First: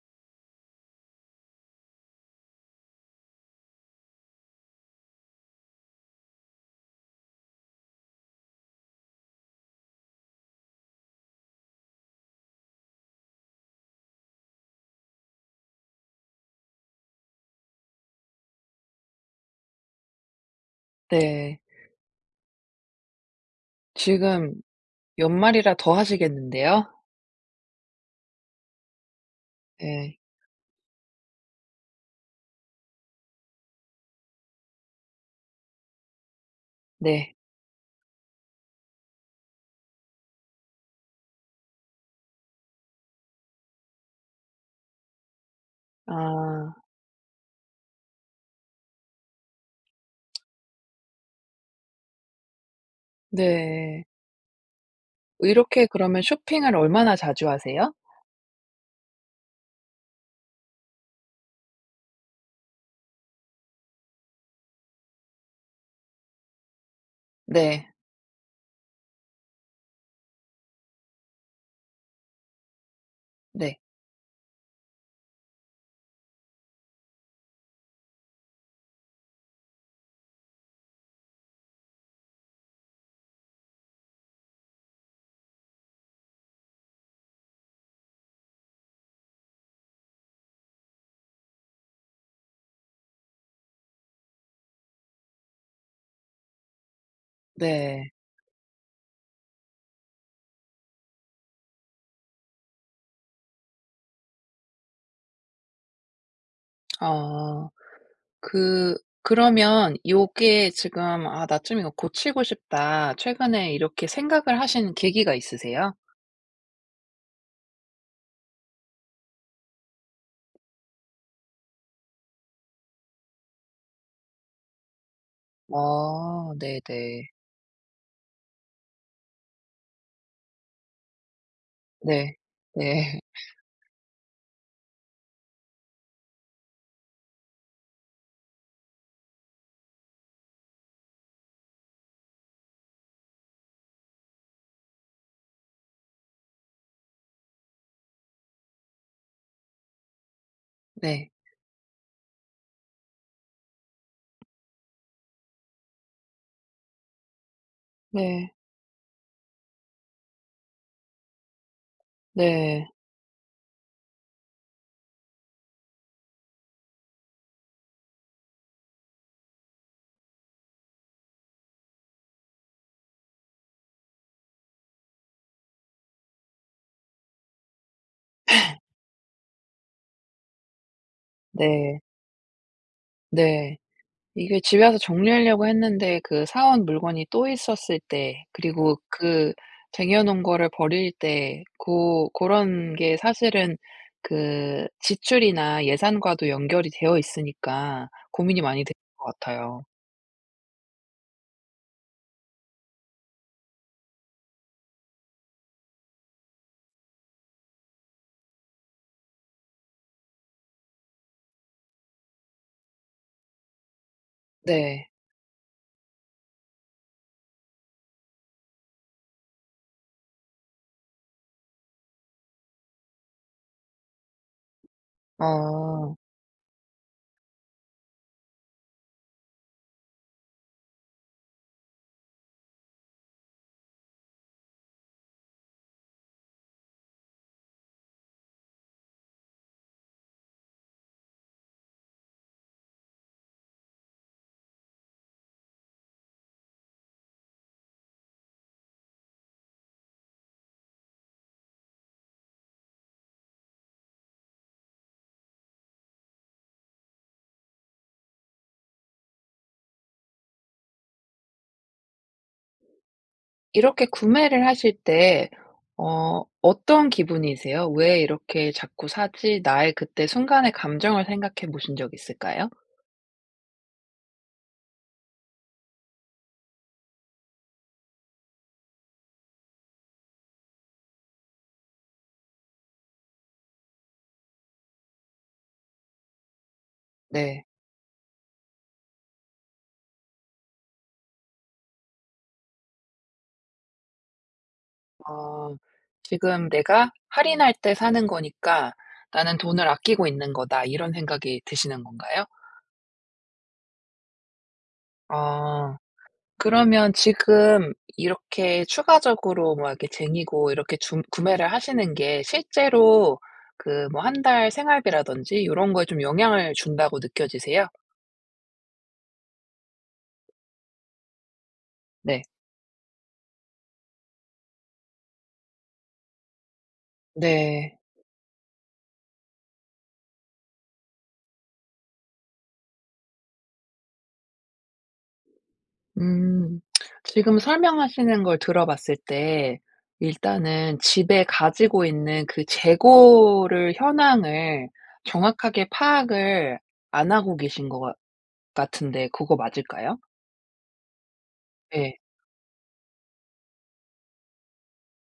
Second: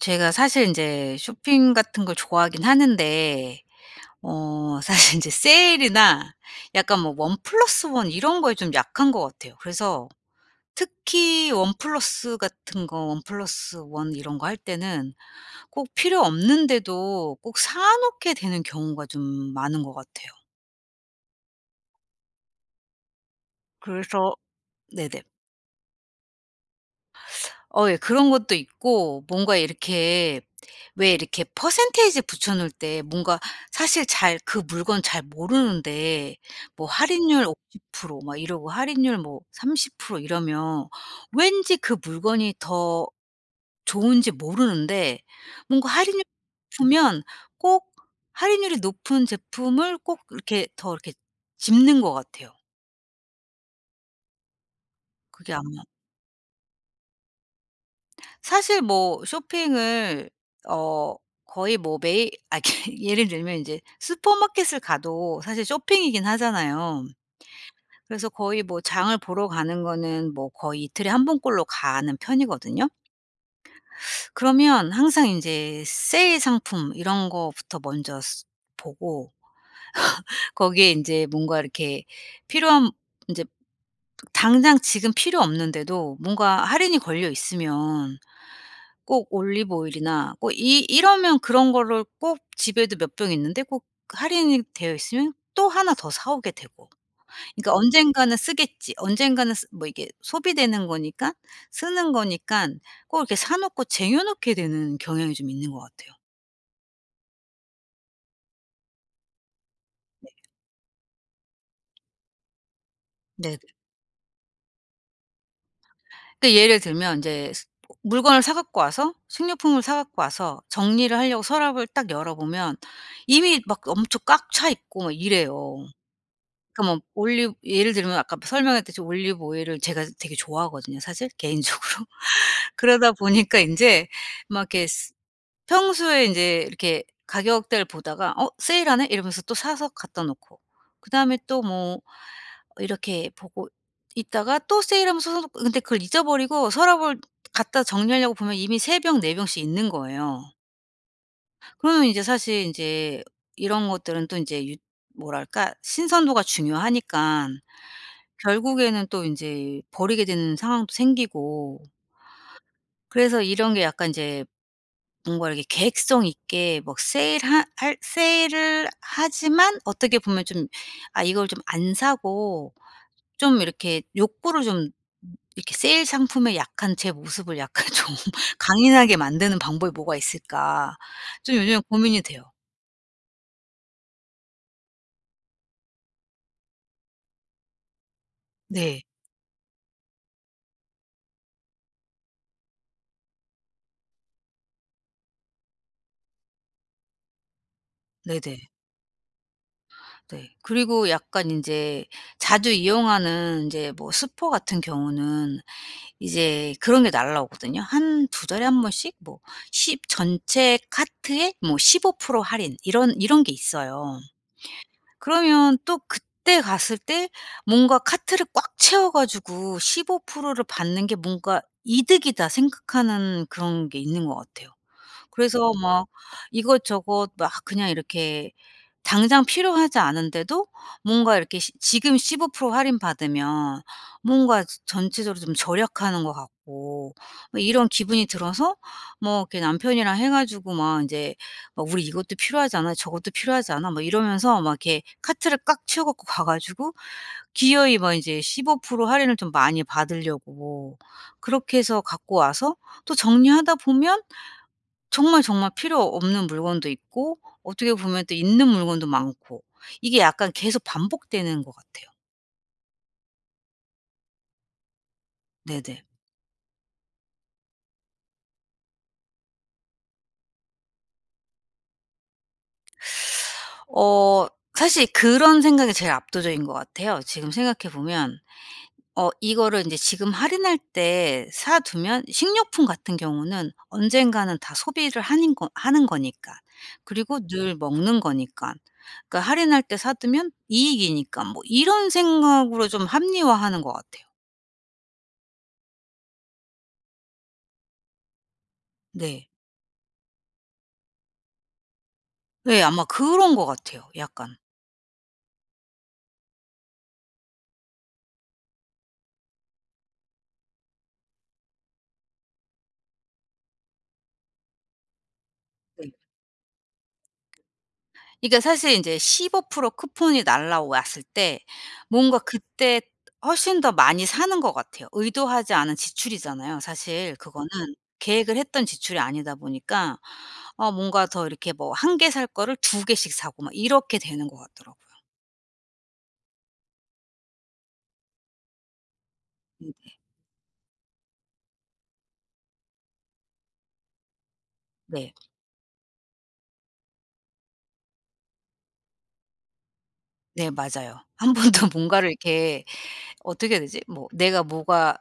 제가 사실 인제 쇼핑 같은 걸 좋아하긴 하는데 어 사실 인제 세일이나 약간 뭐 원 플러스 원 이런 거에 좀 약한 것 같아요. 그래서 특히 원 플러스 같은 거 원 플럿 원 이런 거 할 때는 꼭 필요 없는데도 꼭 사놓게 되는 경우가 좀 많은 것 같아요. 네. 그래서 지금 네네. 연말이라 더 하시겠는데요? 어 예. 그런 것도 있고, 뭔가 예. 이렇게 왜 이렇게 percentage 붙여놓을 때 뭔가 사실 잘 그 물건 잘 모르는데 뭐 네. 할인율 50% 막 이러고 할인율 뭐 30% 이러면 왠지 그 물건이 더 좋은지 모르는데 뭔가 할인을 해 아. 주면 꼭 할인율이 높은 제품을 꼭 이렇게 더 이렇게 집는 것 같아요. 네. 그게 아마 이렇게 그러면 쇼핑을 얼마나 자주 하세요? 사실 뭐 쇼핑을 어 거의 뭐 매일 아 그 예를 들면 인제 슈퍼마켓을 가도 사실 쇼핑이긴 하잖아요. 네. 그래서 거의 뭐 장을 보러 가는 거는 뭐 거의 이틀에 1 번 꼴로 가는 편이거든요. 네. 그러면 항상 인제 세일 상품 이런 거부터 먼저 스 보고 거기에 이제 뭔가 이렇게 필요한 이제 당장 지금 필요 없는데도 뭔가 할인이 걸려 있으면 꼭 올리브 오일이나 꼭 이 이러면 그런 거를 꼭 집에도 몇 병 있는데 꼭 할인이 되어 있으면 또 하나 더 사 오게 되고. 그러니까 네. '언젠가는 쓰겠지.' 언젠가는 쓰 뭐 이게 소비되는 거니까, 쓰는 거니깐 꼭 이렇게 사 놓고 쟁여 놓게 되는 경향이 좀 있는 것 같아요. 어. 그 그러면 요게 지금 '아 나 좀 이거 고치고 싶다.' 네네. 최근에 이렇게 생각을 하시는 계기가 있으세요? 근데 예를 들면 이제 스 뭐 물건을 사 갖고 와서 식료품을 사 갖고 와서 정리를 하려고 서랍을 딱 열어보면 이미 막 엄청 꽉 차 있고 막 이래요. 어 그러니까 뭐 네네. 올리브 예를 들면 아까 프 설명했듯이 올리브 오일을 제가 되게 좋아하거든요 사실 개인적으로. 네. 그러다 네. 보니까 인제 막 이렇게 스 평소에 인제 이렇게 가격대를 보다가 '어 세일하네.' 이러면서 또 사서 갖다 놓고. 그다음에 또 뭐 이렇게 보고 있다가 또 세일하면 사다 놓고 근데 그걸 잊어버리고 서랍을 갖다 정리하려고 보면 이미 3 병, 4 병씩 있는 거예요. 네. 그러면 이제 사실 인제 이런 것들은 또 인제 유 뭐랄까 신선도가 중요하니깐 네. 결국에는 또 인제 버리게 되는 상황도 생기고 네. 그래서 이런 게 약간 이제 뭔가 이렇게 계획성 있게 막 세일하 할 세일을 하지만 어떻게 보면 좀 아 이걸 좀 안 사고 좀 이렇게 욕구를 좀 음 이렇게 '세일 상품에 약한 제 모습을 약간 좀 강인하게 만드는 방법이 뭐가 있을까.' 좀 요즘 네. 고민이 돼요. 네. 이게 집에 와서 정리하려고 했는데 그 사 온 물건이 또 있었을 때 그리고 네. 그 쟁여 놓은 거를 버릴 때 고 고런 게 사실은 그 지출이나 예산과도 연결이 되어 있으니까 고민이 네네. 많이 되는 것 같아요. 네. 그리고 약간 인제 자주 이용하는 인제 뭐 슈퍼 같은 경우는 이제 그런 게 날아오거든요. 한 2 달에 1 번씩 뭐 십 전체 카트에 뭐 15% 할인 이런 이런 게 있어요. 네. 그러면 또 그때 갔을 때 뭔가 '카트를 꽉 채워 가지고 15%를 받는 게 뭔가 이득이다.' 생각하는 그런 게 있는 것 같아요. 그래서 막 어. 이것저것 막 그냥 이렇게 당장 필요하지 않은데도 뭔가 이렇게 시 지금 15% 할인 받으면 뭔가 저 전체적으로 좀 절약하는 거 같고 뭐 이런 기분이 들어서 뭐 이렇게 남편이랑 해 가지고 막 인제 막 "우리 이것도 필요하지 않아? 저것도 필요하지 않아?" 막 이러면서 막 이렇게 카트를 꽉 채워 갖고 가 가지고 기어이 막 인제 15% 할인을 좀 많이 받으려고 그렇게 해서 갖고 와서 또 정리하다 보면 정말 정말 필요 없는 물건도 있고 어떻게 보면 또 있는 물건도 많고 이게 약간 계속 반복되는 것 같아요. 이렇게 구매를 하실 때 네 네. 어 어떤 기분이세요? '왜 이렇게 자꾸 사지?' 나의 그 때 순간의 감정을 생각해 보신 적 있을까요? 어 사실 그런 생각이 제일 압도적인 것 같아요. 지금 생각해보면 '어 이거를 이제 지금 할인할 때 사 두면 식료품 같은 경우는 언젠가는 다 소비를 하는 거 하는 거니까 그리고 네. 늘 먹는 거니까. 그러니까 할인할 때 사두면 이익이니까.' 뭐 이런 생각으로 좀 합리화하는 것 같아요. 어 '지금 내가 할인할 때 사는 거니까 네. 나는 돈을 아끼고 있는거다.' 이런 생각이 드시는 건가요? 네 아마 그런 것 같아요 약간. 아. 그러면 지금 이렇게 추가적으로 막 이렇게 쟁이고 이렇게 중 구매를 하시는 게 실제로 그 뭐 1 달 생활비라든지 요런 거에 네. 좀 영향을 준다고 느껴지세요? 그니까 사실 이제 15% 쿠폰이 날아왔을 때 뭔가 네. 그때 훨씬 더 많이 사는 것 같아요. 의도하지 않은 지출이잖아요 사실 그거는. 네. 계획을 했던 지출이 아니다 보니까 아 뭔가 더 이렇게 뭐 1 개 살 거를 2 개씩 사고 막 이렇게 되는 것 같더라고요. 음, 지금 설명하시는 걸 들어봤을 때 음 네. 일단은 집에 가지고 있는 그 재고를 현황을 네. 정확하게 파악을 안 하고 계신 것 같 같은데 그거 맞을까요? 네, 맞아요. 1 번도 예. 뭔가를 이렇게 어떻게 해야 되지? 뭐 내가 뭐가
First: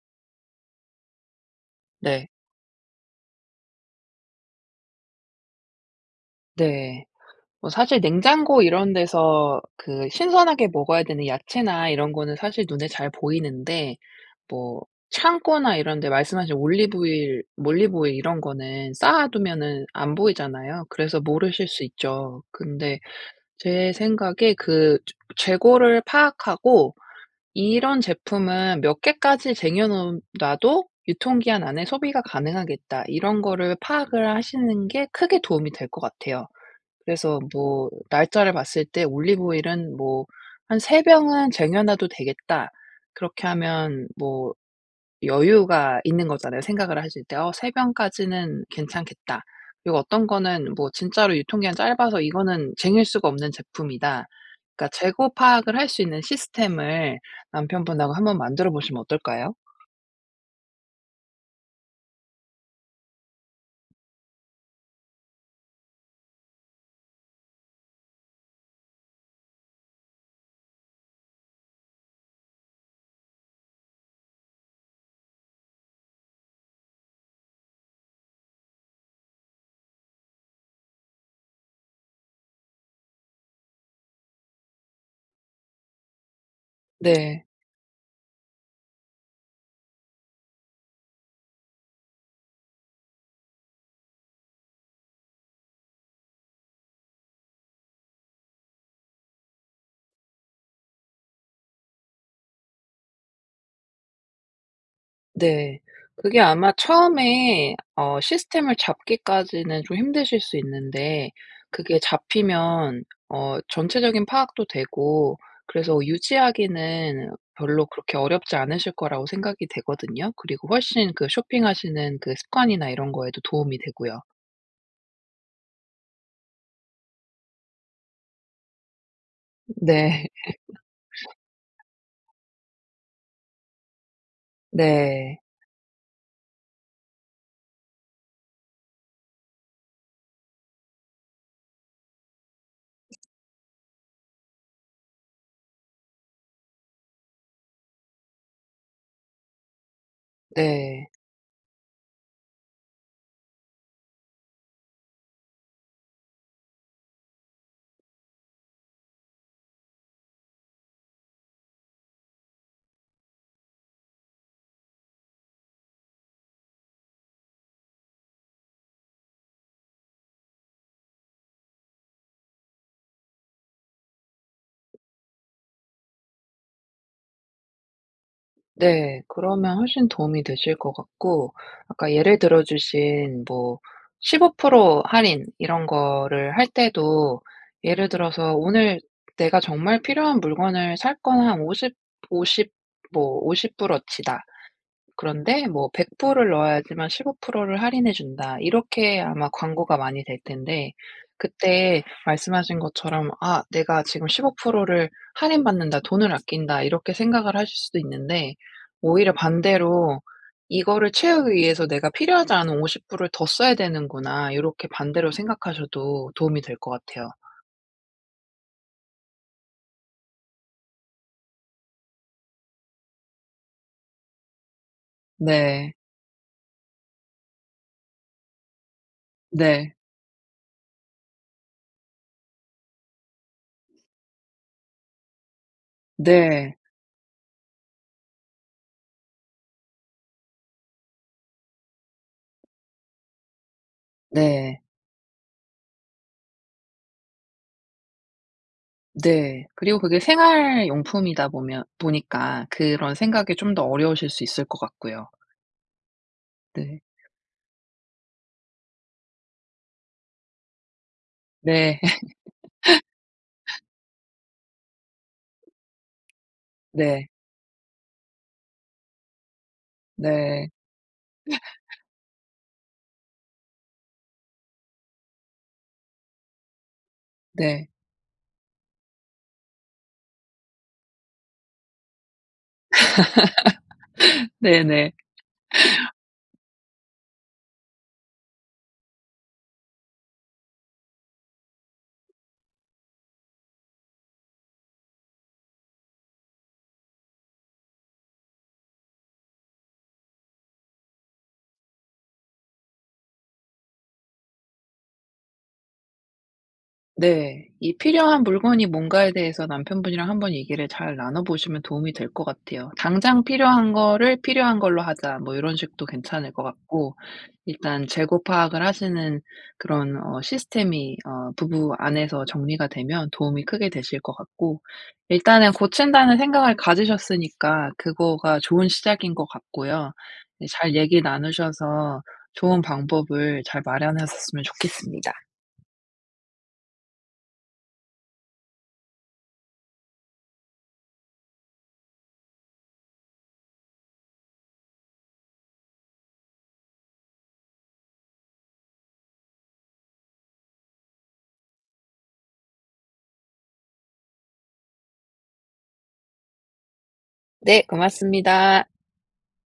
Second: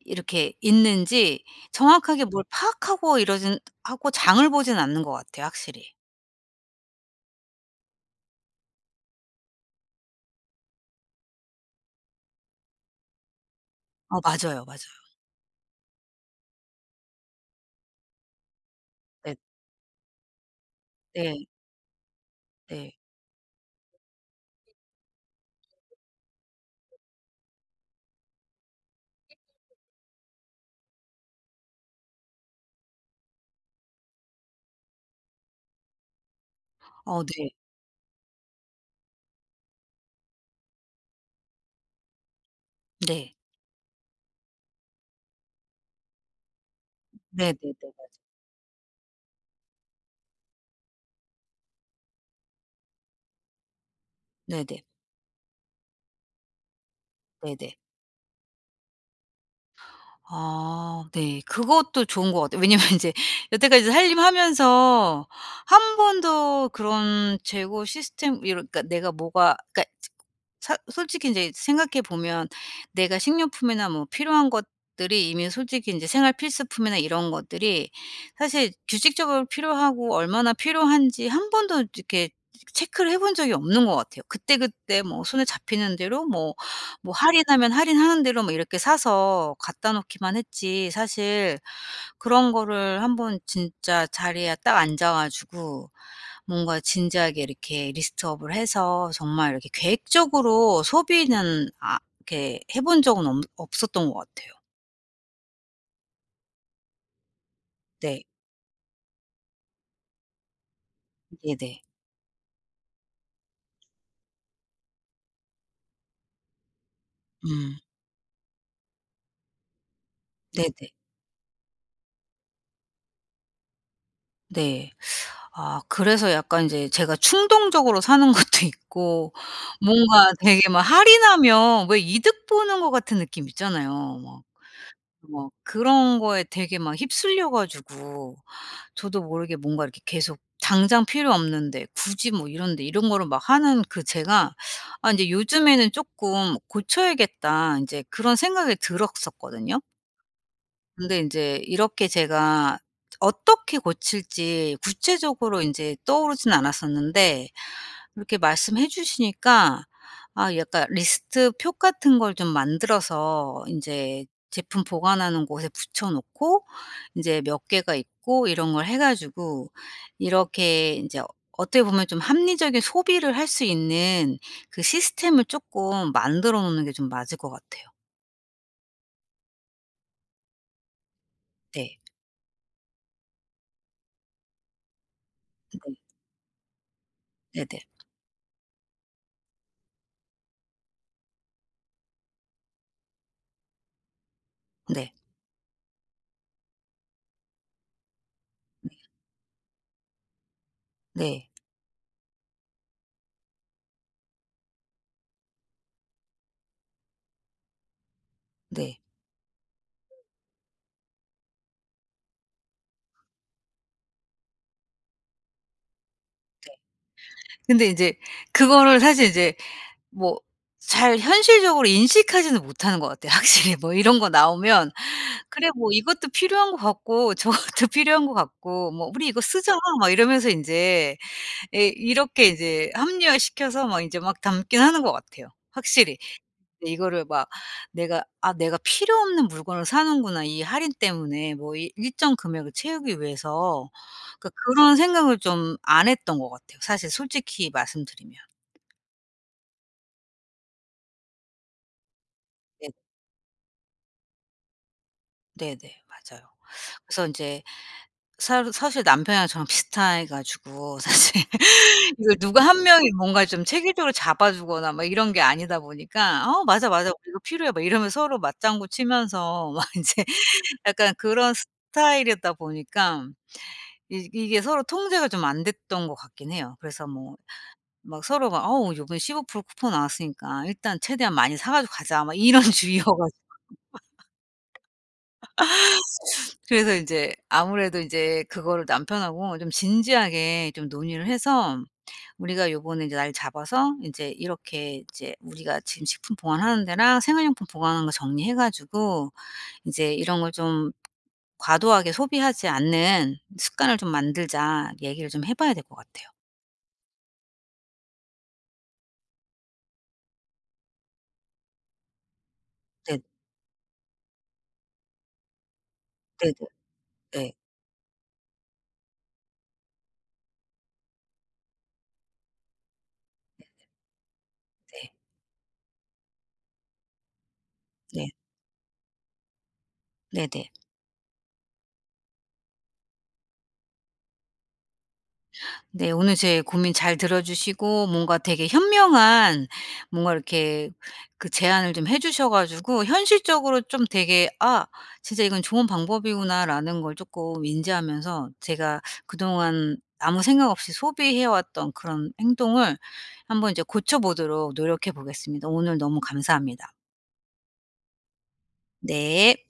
이렇게 있는지 정확하게 네. 뭘 파악하고 이러지는 하고 장을 보지는 않는 것 같아요, 확실히. 네. 뭐 사실 냉장고 이런 데서 그 신선하게 먹어야 되는 야채나 이런 거는 사실 눈에 잘 보이는데 어 맞아요. 뭐 맞아요. 창고나 이런 데 말씀하신 올리브 오일 올리브 오일 이런 거는 쌓아 네. 두면은 안 보이잖아요. 그래서 네. 모르실 수 있죠. 네. 근데 제 생각에 그 저 재고를 파악하고 이런 제품은 몇 개까지 쟁여 놓은 놔도 유통 기한 안에 소비가 가능하겠다. 이런 거를 파악을 하시는 게 크게 도움이 될 것 같아요. 어 그래서 네. 뭐 날짜를 봤을 때 '올리브 오일은 뭐 한 3 병은 쟁여 놔도 되겠다.' 네. 그렇게 하면 뭐 여유가 있는 거잖아요, 생각을 하실 때. 어 '3 네네네, 맞아. 병까지는 괜찮겠다.' 그리고 어떤 거는 뭐 진짜로 '유통 기한이 짧아서 이거는 쟁일 수가 없는 제품이다.' 네네. 그러니까 재고 파악을 할 수 있는 시스템을 네네. 남편분하고 한번 만들어 보시면 어떨까요? 아 네. 그것도 좋은 것 같아요. 왜냐하면 인제 여태까지 살림하면서 1 번도 그런 재고 시스템 이런 그러니까 내가 뭐가 그러니까 츠 사 솔직히 인제 생각해 보면 내가 식료품이나 뭐 필요한 것들이 이미 솔직히 인제 생활 필수품이나 이런 것들이 사실 규칙적으로 필요하고 얼마나 필요한지 1 번도 이렇게 체크를 해본 적이 없는 것 같아요. 그때그때 뭐 손에 잡히는 대로 뭐 뭐 네. 할인하면 할인하는 대로 뭐 이렇게 사서 갖다 놓기만 했지 사실 그런 거를 한번 진짜 자리에 딱 앉아 가지고 뭔가 진지하게 이렇게 리스트 업을 해서 정말 이렇게 계획적으로 소비는 아 이렇게 해본 적은 없 없었던 것 같아요. 네. 그게 아마 처음에 어 네. 시스템을 잡기까지는 좀 힘드실 수 있는데 네네. 그게 잡히면 어 전체적인 파악도 되고 그래서 유지하기는 음. 별로 그렇게 어렵지 않으실 거라고 생각이 되거든요. 그리고 네네. 훨씬 그 쇼핑하시는 그 습관이나 이런 거에도 도움이 되고요. 네. 아 그래서 약간 이제 제가 충동적으로 사는 것도 있고. 네. 뭔가 되게 막 할인하면 왜 이득 보는 거 같은 느낌 있잖아요. 막 네. 뭐 그런 거에 되게 막 휩쓸려 가지고 저도 모르게 뭔가 이렇게 계속 당장 필요 없는데 굳이 뭐 이런데 이런 거를 막 하는 그 제가 아 이제 요즘에는 '조금 고쳐야겠다.' 인제 그런 생각이 들었었거든요. 네. 근데 인제 이렇게 제가 어떻게 고칠지 구체적으로 인제 떠오르진 않았었는데 이렇게 말씀해 주시니까 아 약간 리스트 표 같은 걸 좀 만들어서 인제 제품 보관하는 곳에 붙여 놓고 이제 몇 개가 있고 이런 걸 해 가지고 이렇게 인제 어떻게 보면 좀 합리적인 소비를 할 수 있는 그 시스템을 조금 만들어 놓는 게 좀 맞을 것 같아요. 네. 그러면 훨씬 도움이 되실 것 같고 네. 아까 예를 들어주신 뭐 15% 할인 이런 네. 거를 할 때도 네네. 예를 들어서 '오늘 내가 정말 필요한 물건을 살 건 한 오십, 오십 뭐 $50 어치다. 네. 그런데 뭐 $100 을 넣어야지만 15% 를 할인해 준다.' 네. 이렇게 아마 광고가 많이 될 텐데 네. 그때 말씀하신 것처럼 '아 내가 지금 15% 를 할인 받는다. 돈을 아낀다.' 이렇게 생각을 하실 수도 있는데 네. 오히려 반대로 '이거를 채우기 위해서 내가 필요하지 않은 $50 을 더 써야 되는구나.' 요렇게 반대로 생각하셔도 도움이 네. 될 것 같아요. 근데 인제 그거를 사실 이제 뭐 잘 현실적으로 인식하지는 못하는 것 같아요, 확실히. 뭐 이런 거 나오면 "그래. 뭐 네. 이것도 필요한 것 같고 저것도 필요한 것 같고." 뭐 "우리 이거 쓰자." 네. 막 이러면서 인제 예 이렇게 이제 합리화시켜서 막 이제 막 담긴 하는 것 같아요 확실히. 네. 근데 이거를 막 '내가 아 내가 필요 없는 물건을 사는구나. 이 할인 때문에 뭐 이 일정 금액을 채우기 위해서.' 그러니까 네. 그런 생각을 좀 안 했던 것 같아요, 사실 솔직히 말씀드리면. 네. 그리고 그게 생활용품이다 보면 보니까 네. 그런 생각이 좀 더 어려우실 수 있을 것 같고요. 네 네. 맞아요. 네. 그래서 인제 사르 사실 남편이랑 저랑 비슷해 가지고 사실 네. 이걸 누가 1 명이 뭔가 좀 체계적으로 잡아 주거나 막 이런 게 아니다 보니까 "어 맞아, 맞아. 네. 우리 이거 필요해." 막 이러면 서로 맞장구치면서 막 인제 네. 약간 그런 스타일이었다 보니까 이 이게 서로 통제가 좀 안 됐던 것 같긴 해요. 그래서 뭐 네. 막 서로 막 "어 요번에 15% 쿠폰 나왔으니까 일단 최대한 많이 사 가지고 가자." 막 이런 주의여 가지고. 네 네. 그래서 인제 아무래도 인제 그거를 남편하고 좀 진지하게 좀 논의를 해서 "우리가 요번에 인제 날 잡아서 인제 이렇게 이제 우리가 지금 식품 보관하는 데랑 생활용품 보관하는 거 정리해 가지고 이제 이런 걸 좀 과도하게 소비하지 않는 습관을 좀 만들자." 얘기를 좀 해 봐야 될 것 같아요. 네. 이 필요한 물건이 뭔가에 대해서 남편분이랑 한번 얘기를 잘 나눠보시면 도움이 될 것 같아요. 네. "당장 필요한 거를 필요한 걸로 하자." 뭐 요런 식도 괜찮을 네네. 것 같고 예. 일단 재고 파악을 하시는 그런 어 시스템이 어 부부 안에서 정리가 되면 도움이 네네. 크게 되실 것 같고 네. 일단은 고친다는 생각을 가지셨으니까 네. 그거가 좋은 시작인 것 같고요. 예 네네. 잘 얘기 나누셔서 좋은 방법을 잘 마련하셨으면 좋겠습니다. 네. 오늘 제 고민 잘 들어 주시고 뭔가 되게 현명한 뭔가 이렇게 그 제안을 좀 해 주셔 가지고 현실적으로 좀 되게 '아 진짜 이건 좋은 방법이구나.'라는 걸 쪼끔 인지하면서 제가 그동안 아무 생각 없이 소비해 왔던 그런 행동을 한번 이제 고쳐보도록 노력해 보겠습니다. 오늘 너무 감사합니다. 네 고맙습니다. 네.